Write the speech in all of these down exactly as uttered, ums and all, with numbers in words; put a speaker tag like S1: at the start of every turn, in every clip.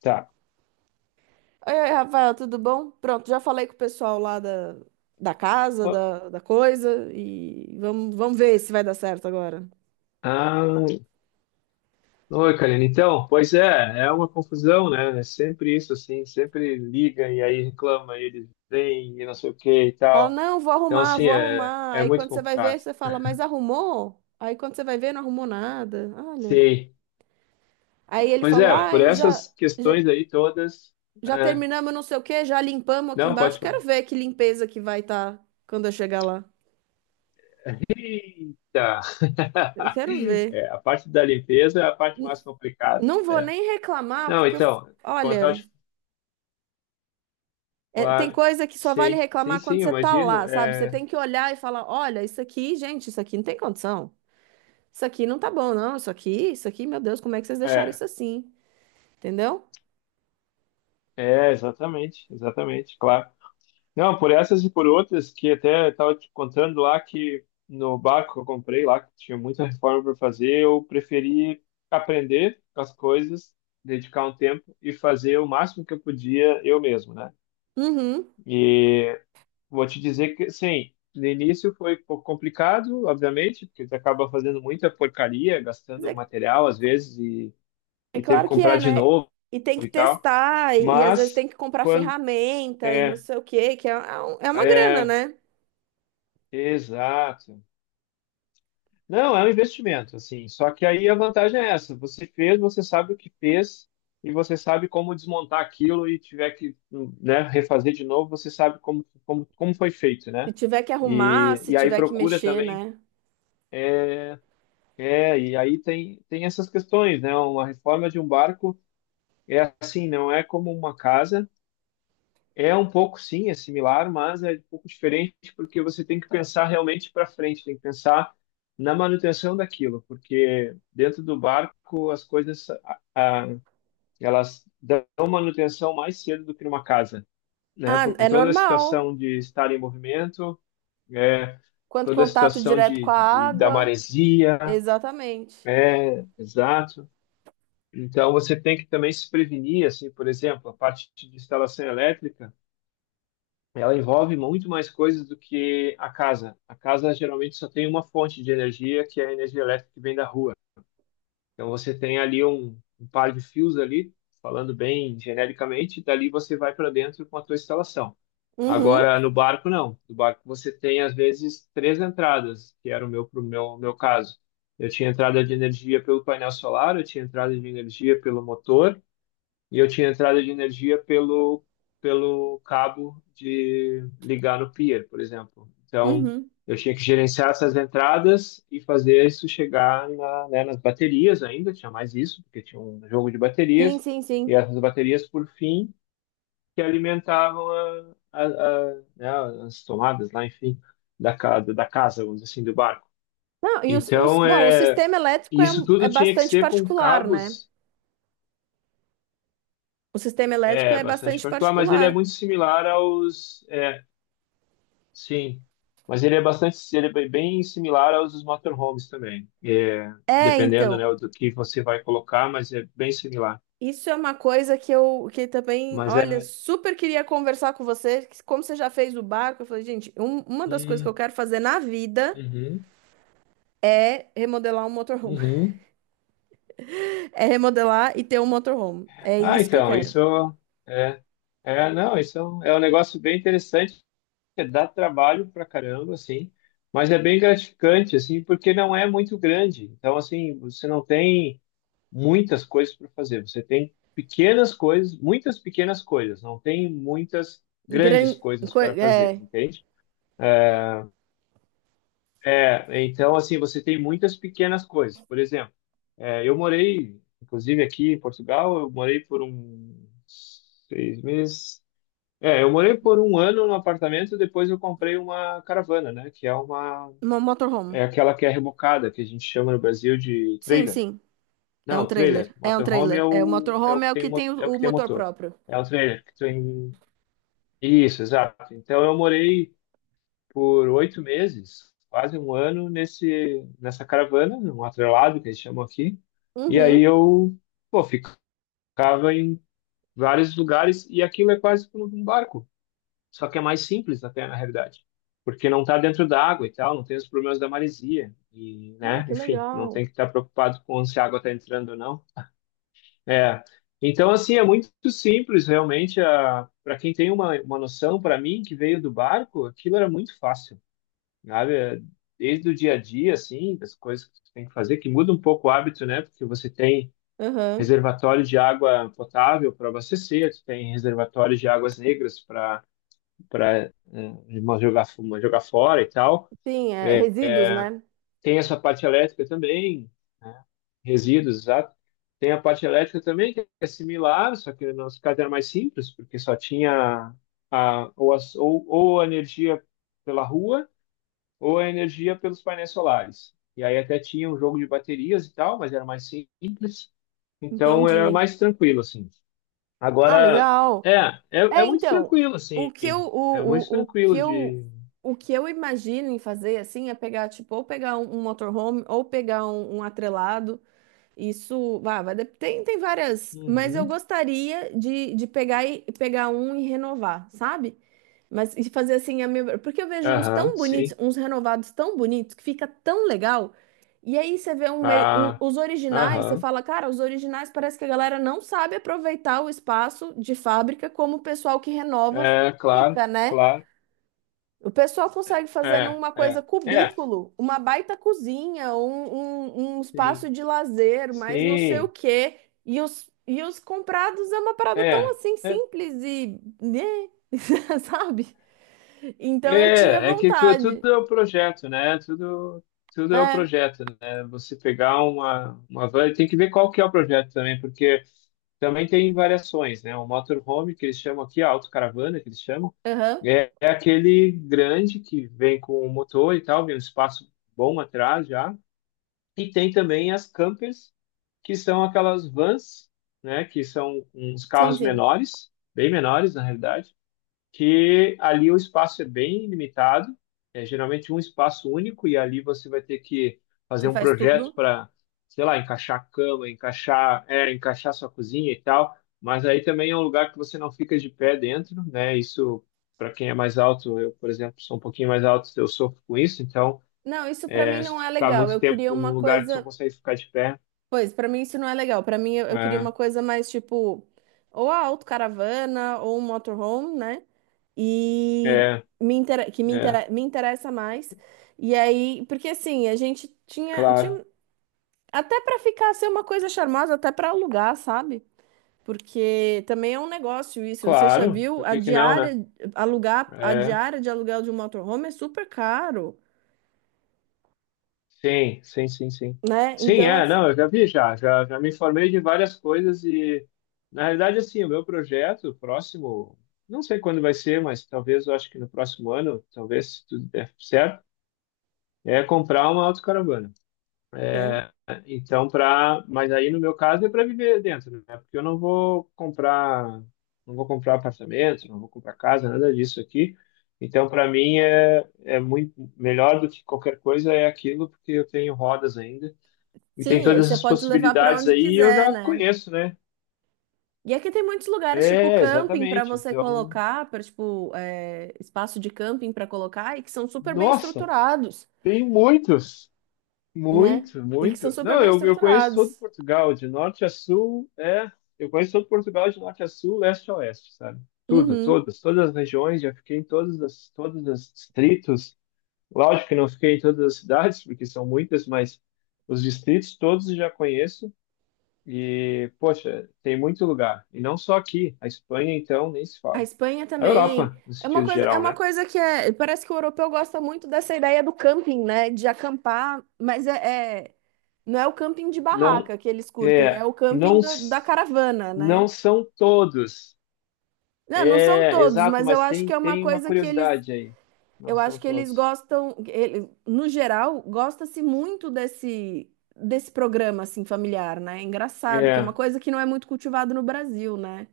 S1: Tá.
S2: Oi, oi, Rafael, tudo bom? Pronto, já falei com o pessoal lá da, da casa, da, da coisa, e vamos, vamos ver se vai dar certo agora.
S1: Ah, oi, Karina. Então, pois é, é uma confusão, né? É sempre isso, assim, sempre liga e aí reclama, e eles vêm e não sei o que e
S2: Fala,
S1: tal.
S2: não, vou
S1: Então,
S2: arrumar,
S1: assim,
S2: vou
S1: é,
S2: arrumar.
S1: é
S2: Aí
S1: muito
S2: quando você vai ver,
S1: complicado.
S2: você fala, mas arrumou? Aí quando você vai ver, não arrumou nada. Olha.
S1: Sei.
S2: Aí ele
S1: Pois
S2: falou,
S1: é, por
S2: ai, já,
S1: essas
S2: já,
S1: questões aí todas.
S2: já
S1: é,
S2: terminamos não sei o quê, já limpamos aqui
S1: não,
S2: embaixo.
S1: pode falar.
S2: Quero ver que limpeza que vai estar quando eu chegar lá.
S1: Eita!
S2: Eu quero ver.
S1: É, a parte da limpeza é a parte mais complicada.
S2: Não vou
S1: é.
S2: nem reclamar,
S1: Não,
S2: porque eu,
S1: então, como eu tava
S2: olha.
S1: te-
S2: É, tem
S1: claro,
S2: coisa que só vale
S1: sim, sim,
S2: reclamar quando
S1: sim,
S2: você tá
S1: imagino.
S2: lá, sabe? Você
S1: É,
S2: tem que olhar e falar: olha, isso aqui, gente, isso aqui não tem condição. Isso aqui não tá bom, não. Isso aqui, isso aqui, meu Deus, como é que vocês deixaram
S1: é.
S2: isso assim? Entendeu?
S1: É, exatamente, exatamente, claro. Não, por essas e por outras que até estava te contando lá que no barco que eu comprei lá, que tinha muita reforma para fazer, eu preferi aprender as coisas, dedicar um tempo e fazer o máximo que eu podia eu mesmo, né?
S2: Uhum.
S1: E vou te dizer que, sim, no início foi um pouco complicado, obviamente, porque você acaba fazendo muita porcaria,
S2: Mas
S1: gastando
S2: é,
S1: material às vezes e,
S2: é
S1: e teve que
S2: claro que
S1: comprar
S2: é,
S1: de
S2: né?
S1: novo
S2: E tem que
S1: e tal,
S2: testar, e, e às vezes
S1: mas
S2: tem que comprar
S1: quando
S2: ferramenta e não
S1: é.
S2: sei o quê, que é, é um- é uma grana,
S1: É,
S2: né?
S1: exato. Não, é um investimento, assim. Só que aí a vantagem é essa: você fez, você sabe o que fez e você sabe como desmontar aquilo e tiver que, né, refazer de novo, você sabe como, como, como foi feito,
S2: Se
S1: né?
S2: tiver que arrumar,
S1: E,
S2: se
S1: e aí
S2: tiver que
S1: procura
S2: mexer,
S1: também.
S2: né?
S1: É, e aí tem, tem essas questões, né? Uma reforma de um barco é assim, não é como uma casa. É um pouco, sim, é similar, mas é um pouco diferente porque você tem que pensar realmente para frente, tem que pensar na manutenção daquilo, porque dentro do barco as coisas a- a- elas dão manutenção mais cedo do que numa casa, né?
S2: Ah,
S1: Por
S2: é
S1: toda a
S2: normal.
S1: situação de estar em movimento, é,
S2: Quanto
S1: toda a
S2: contato
S1: situação
S2: direto
S1: de,
S2: com a
S1: de- de- da
S2: água.
S1: maresia,
S2: Exatamente.
S1: é, exato. Então você tem que também se prevenir, assim, por exemplo, a parte de instalação elétrica. Ela envolve muito mais coisas do que a casa. A casa geralmente só tem uma fonte de energia, que é a energia elétrica que vem da rua. Então você tem ali um, um par de fios ali, falando bem genericamente, e dali você vai para dentro com a tua instalação.
S2: Uhum,
S1: Agora no barco não. No barco você tem às vezes três entradas, que era o meu pro meu meu caso. Eu tinha entrada de energia pelo painel solar, eu tinha entrada de energia pelo motor e eu tinha entrada de energia pelo, pelo cabo de ligar no pier, por exemplo. Então,
S2: uhum.
S1: eu tinha que gerenciar essas entradas e fazer isso chegar na, né, nas baterias ainda, tinha mais isso, porque tinha um jogo de
S2: Sim,
S1: baterias,
S2: sim,
S1: e
S2: sim.
S1: essas baterias, por fim, que alimentavam a, a, a, né, as tomadas lá, enfim, da, ca- da casa, vamos dizer assim, do barco.
S2: Não, e os, os-
S1: Então,
S2: bom, o
S1: é,
S2: sistema elétrico é,
S1: isso
S2: um- é
S1: tudo tinha que
S2: bastante
S1: ser com
S2: particular, né?
S1: cabos.
S2: O sistema elétrico
S1: É,
S2: é
S1: bastante
S2: bastante
S1: particular, mas ele
S2: particular.
S1: é muito similar aos. É, sim. Mas ele é bastante. Ele é bem similar aos dos motorhomes também. É,
S2: É,
S1: dependendo, né,
S2: então,
S1: do que você vai colocar, mas é bem similar.
S2: isso é uma coisa que eu que também,
S1: Mas
S2: olha,
S1: é.
S2: super queria conversar com você, que como você já fez o barco, eu falei, gente, um- uma das coisas que eu
S1: Hum,
S2: quero fazer na vida
S1: uhum,
S2: é remodelar um motorhome.
S1: uhum.
S2: É remodelar e ter um motorhome. É
S1: Ah,
S2: isso que eu
S1: então,
S2: quero.
S1: isso é. É, não, isso é um, é um negócio bem interessante. É, dá trabalho pra caramba, assim. Mas é bem gratificante, assim, porque não é muito grande. Então, assim, você não tem muitas coisas para fazer. Você tem pequenas coisas, muitas pequenas coisas, não tem muitas grandes
S2: Gran,
S1: coisas
S2: co-
S1: para fazer,
S2: é,
S1: entende? É, então, assim, você tem muitas pequenas coisas. Por exemplo, é, eu morei, inclusive aqui em Portugal, eu morei por um seis meses. É, eu morei por um ano no apartamento, depois eu comprei uma caravana, né? Que é uma,
S2: uma motorhome.
S1: é aquela que é rebocada, que a gente chama no Brasil de
S2: Sim,
S1: trailer.
S2: sim. É um
S1: Não, o trailer.
S2: trailer. É um
S1: Motorhome é
S2: trailer. É, o
S1: o, é o
S2: motorhome
S1: que
S2: é o
S1: tem,
S2: que
S1: o mo-
S2: tem
S1: é o
S2: o o
S1: que tem o
S2: motor
S1: motor.
S2: próprio.
S1: É o trailer que tem. Isso, exato. Então eu morei por oito meses, quase um ano, nesse, nessa caravana, num atrelado que eles chamam aqui. E aí
S2: Uhum.
S1: eu, pô, ficava em vários lugares e aquilo é quase como um barco. Só que é mais simples até, na realidade. Porque não está dentro da água e tal, não tem os problemas da maresia. E,
S2: Ah,
S1: né,
S2: que
S1: enfim, não
S2: legal.
S1: tem que estar preocupado com se a água está entrando ou não. É. Então, assim, é muito simples, realmente. A... Para quem tem uma, uma noção, para mim, que veio do barco, aquilo era muito fácil, sabe? É, desde o dia a dia, assim, das coisas que você tem que fazer, que muda um pouco o hábito, né? Porque você tem
S2: Uhum.
S1: reservatório de água potável para abastecer, tu tem reservatório de águas negras para para jogar, fu- jogar fora e tal.
S2: Sim, é
S1: É,
S2: resíduos, né?
S1: tem essa parte elétrica também, né? Resíduos, exato. Tem a parte elétrica também, que é similar, só que no nosso caso era mais simples, porque só tinha a, ou, as- ou, ou a energia pela rua, ou a energia pelos painéis solares. E aí até tinha um jogo de baterias e tal, mas era mais simples. Então era
S2: Entendi.
S1: mais tranquilo, assim.
S2: Ah,
S1: Agora, é,
S2: legal.
S1: é, é
S2: É,
S1: muito
S2: então,
S1: tranquilo,
S2: o
S1: assim.
S2: que eu,
S1: É muito
S2: o, o, o que
S1: tranquilo
S2: eu,
S1: de.
S2: o que eu imagino em fazer, assim, é pegar, tipo, ou pegar um, um motorhome, ou pegar um, um atrelado. Isso, vá, vai, dep- tem, tem várias, mas eu
S1: Uhum.
S2: gostaria de, de pegar, e, pegar um e renovar, sabe? Mas e fazer assim, a minha... porque eu vejo uns
S1: Aham,
S2: tão bonitos,
S1: sim.
S2: uns renovados tão bonitos, que fica tão legal. E aí você vê um meio, um-
S1: Ah,
S2: os originais, você
S1: aham.
S2: fala, cara, os originais parece que a galera não sabe aproveitar o espaço de fábrica como o pessoal que renova
S1: É, claro,
S2: fica, né?
S1: claro.
S2: O pessoal consegue fazer
S1: É,
S2: numa coisa
S1: é, é,
S2: cubículo, uma baita cozinha, um, um, um espaço
S1: sim,
S2: de lazer, mas não sei o
S1: sim,
S2: quê. E os, e os comprados é uma parada tão
S1: é,
S2: assim
S1: é,
S2: simples e, né? Sabe? Então eu tinha
S1: é, é que tu,
S2: vontade.
S1: tudo é o projeto, né? Tudo, tudo é o
S2: É,
S1: projeto, né? Você pegar uma, uma van, tem que ver qual que é o projeto também, porque também tem variações, né? O motorhome, que eles chamam aqui, a autocaravana, que eles chamam,
S2: aham.
S1: é, é aquele grande que vem com o motor e tal, vem um espaço bom atrás já. E tem também as campers, que são aquelas vans, né, que são uns
S2: Sim,
S1: carros
S2: sim.
S1: menores, bem menores na realidade, que ali o espaço é bem limitado, é geralmente um espaço único e ali você vai ter que fazer
S2: Você
S1: um
S2: faz
S1: projeto
S2: tudo?
S1: para, sei lá, encaixar a cama, encaixar, é, encaixar sua cozinha e tal, mas aí também é um lugar que você não fica de pé dentro, né? Isso para quem é mais alto, eu, por exemplo, sou um pouquinho mais alto, eu sofro com isso, então
S2: Não, isso pra mim
S1: se
S2: não
S1: tu
S2: é
S1: ficar
S2: legal.
S1: muito
S2: Eu
S1: tempo
S2: queria uma
S1: num lugar que tu não
S2: coisa.
S1: consegue ficar de pé,
S2: Pois, pra mim isso não é legal. Pra mim eu, eu queria
S1: é,
S2: uma coisa mais tipo, ou a autocaravana ou um motorhome, né? E
S1: é,
S2: me intera, que me,
S1: é,
S2: intera, me interessa mais. E aí, porque assim, a gente tinha, tinha...
S1: claro,
S2: até pra ficar ser uma coisa charmosa, até pra alugar, sabe? Porque também é um negócio isso. Você já
S1: claro,
S2: viu?
S1: por
S2: A
S1: que que não, né?
S2: diária, alugar, a
S1: É,
S2: diária de aluguel de um motorhome é super caro,
S1: sim, sim, sim, sim.
S2: né?
S1: Sim,
S2: Então,
S1: é,
S2: assim,
S1: não, eu já vi, já, já, já me informei de várias coisas e, na realidade, assim, o meu projeto próximo, não sei quando vai ser, mas talvez, eu acho que no próximo ano, talvez, se tudo der certo, é comprar uma autocaravana.
S2: né?
S1: Então, para, mas aí no meu caso é para viver dentro, né? Porque eu não vou comprar, não vou comprar apartamento, não vou comprar casa, nada disso aqui. Então, para mim é é muito melhor do que qualquer coisa é aquilo, porque eu tenho rodas ainda e tem
S2: Sim, aí
S1: todas
S2: você
S1: as
S2: pode levar para
S1: possibilidades
S2: onde
S1: aí, e eu
S2: quiser,
S1: já
S2: né?
S1: conheço, né?
S2: E aqui tem muitos lugares, tipo
S1: É,
S2: camping, para
S1: exatamente.
S2: você
S1: Então,
S2: colocar, para tipo, é, espaço de camping para colocar, e que são super bem
S1: nossa,
S2: estruturados,
S1: tem muitos.
S2: né?
S1: Muito,
S2: E que são
S1: muito.
S2: super
S1: Não,
S2: bem
S1: eu, eu conheço todo
S2: estruturados.
S1: Portugal, de norte a sul, é. Eu conheço todo Portugal, de norte a sul, leste a oeste, sabe? Tudo,
S2: Uhum.
S1: todas, todas as regiões, já fiquei em todas as, todos os distritos. Lógico que não fiquei em todas as cidades, porque são muitas, mas os distritos todos eu já conheço. E, poxa, tem muito lugar. E não só aqui, a Espanha, então, nem se
S2: A
S1: fala.
S2: Espanha
S1: A
S2: também.
S1: Europa, no
S2: É uma
S1: sentido
S2: coisa, é
S1: geral,
S2: uma
S1: né?
S2: coisa que é, parece que o europeu gosta muito dessa ideia do camping, né? De acampar, mas é, é- não é o camping de
S1: Não,
S2: barraca que eles curtem, é
S1: é,
S2: o
S1: não,
S2: camping da da
S1: s-
S2: caravana, né?
S1: não são todos.
S2: Não, não são
S1: É,
S2: todos,
S1: exato,
S2: mas eu
S1: mas
S2: acho
S1: tem,
S2: que é uma
S1: tem uma
S2: coisa que eles,
S1: curiosidade aí. Não
S2: eu
S1: são
S2: acho que eles
S1: todos.
S2: gostam, ele- no geral, gosta-se muito desse desse programa assim familiar, né? É engraçado, que é uma
S1: É,
S2: coisa que não é muito cultivado no Brasil, né?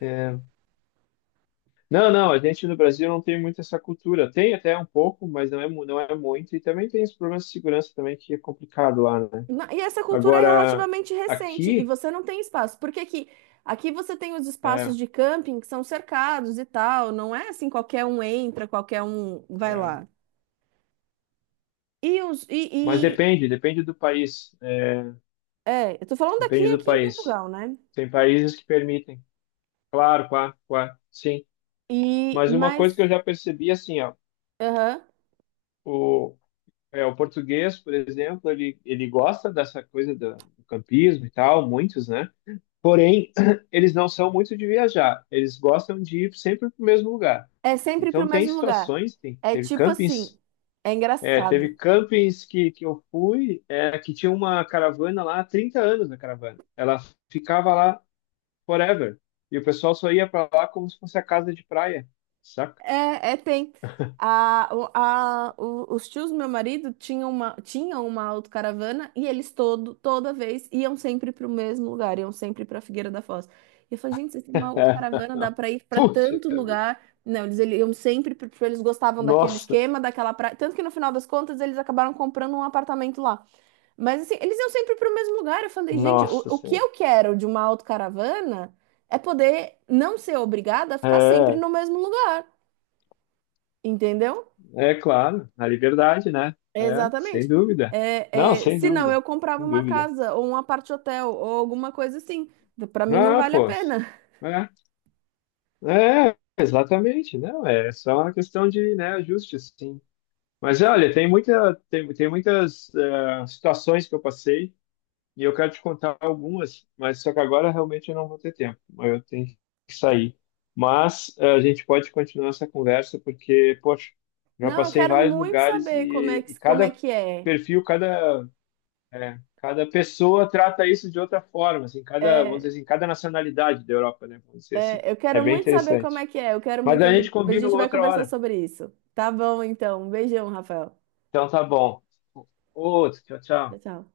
S1: é. Não, não, a gente no Brasil não tem muito essa cultura. Tem até um pouco, mas não é, mu- não é muito. E também tem os problemas de segurança também, que é complicado lá, né?
S2: Na- E essa cultura é
S1: Agora,
S2: relativamente recente e
S1: aqui,
S2: você não tem espaço. Porque aqui, aqui você tem os espaços
S1: é,
S2: de camping que são cercados e tal. Não é assim, qualquer um entra, qualquer um vai
S1: é.
S2: lá. E os e,
S1: Mas
S2: e-
S1: depende, depende do país. É,
S2: é, eu tô falando daqui
S1: depende do
S2: aqui em
S1: país.
S2: Portugal, né?
S1: Tem países que permitem. Claro, claro, claro, sim.
S2: E
S1: Mas uma
S2: mas
S1: coisa que eu já percebi, assim,
S2: aham,
S1: ó, é, o português, por exemplo, ele, ele gosta dessa coisa do, do, campismo e tal, muitos, né? Porém, eles não são muito de viajar, eles gostam de ir sempre para o mesmo lugar.
S2: é sempre
S1: Então,
S2: pro
S1: tem
S2: mesmo lugar.
S1: situações, tem,
S2: É
S1: teve
S2: tipo assim,
S1: campings,
S2: é
S1: é, teve
S2: engraçado.
S1: campings que, que eu fui, é, que tinha uma caravana lá há trinta anos na caravana. Ela ficava lá forever. E o pessoal só ia para lá como se fosse a casa de praia, saca?
S2: É, é, tem. A, o- a, o- os tios do meu marido tinham uma, tinham uma autocaravana e eles todo, toda vez iam sempre para o mesmo lugar, iam sempre para Figueira da Foz. E eu falei, gente, vocês têm uma autocaravana, dá para ir para
S1: Puxa
S2: tanto
S1: vida.
S2: lugar. Não, eles ele- iam sempre, porque eles gostavam daquele
S1: Nossa,
S2: esquema, daquela praia. Tanto que no final das contas eles acabaram comprando um apartamento lá. Mas assim, eles iam sempre para o mesmo lugar. Eu falei, gente, o,
S1: nossa
S2: o que
S1: senhora.
S2: eu quero de uma autocaravana é poder não ser obrigada a ficar sempre
S1: É,
S2: no mesmo lugar. Entendeu?
S1: é claro, a liberdade, né? É, sem
S2: Exatamente.
S1: dúvida. Não,
S2: É, é,
S1: sem
S2: se não, eu
S1: dúvida,
S2: comprava
S1: sem
S2: uma
S1: dúvida.
S2: casa ou um apart hotel ou alguma coisa assim. Pra mim não
S1: Ah,
S2: vale a
S1: pô,
S2: pena.
S1: é, é, exatamente, não, é só uma questão de, né, ajuste, sim. Mas
S2: Sim.
S1: olha, tem muita, tem, tem muitas eh, situações que eu passei. E eu quero te contar algumas, mas só que agora realmente eu não vou ter tempo. Eu tenho que sair. Mas eh, a gente pode continuar essa conversa porque, poxa, já
S2: Não, eu
S1: passei em
S2: quero
S1: vários
S2: muito
S1: lugares
S2: saber como é
S1: e, e
S2: que, como é
S1: cada
S2: que é.
S1: perfil, cada, eh, cada pessoa trata isso de outra forma, assim, cada, vamos dizer
S2: É,
S1: assim, cada nacionalidade da Europa, né? Vamos dizer assim.
S2: é, Eu
S1: É
S2: quero
S1: bem
S2: muito saber como
S1: interessante.
S2: é que é. Eu quero
S1: Mas
S2: muito.
S1: a gente
S2: A
S1: combina
S2: gente vai
S1: outra
S2: conversar
S1: hora.
S2: sobre isso. Tá bom, então. Um beijão, Rafael.
S1: Então tá bom. Outro, tchau,
S2: Tchau,
S1: tchau.
S2: tchau.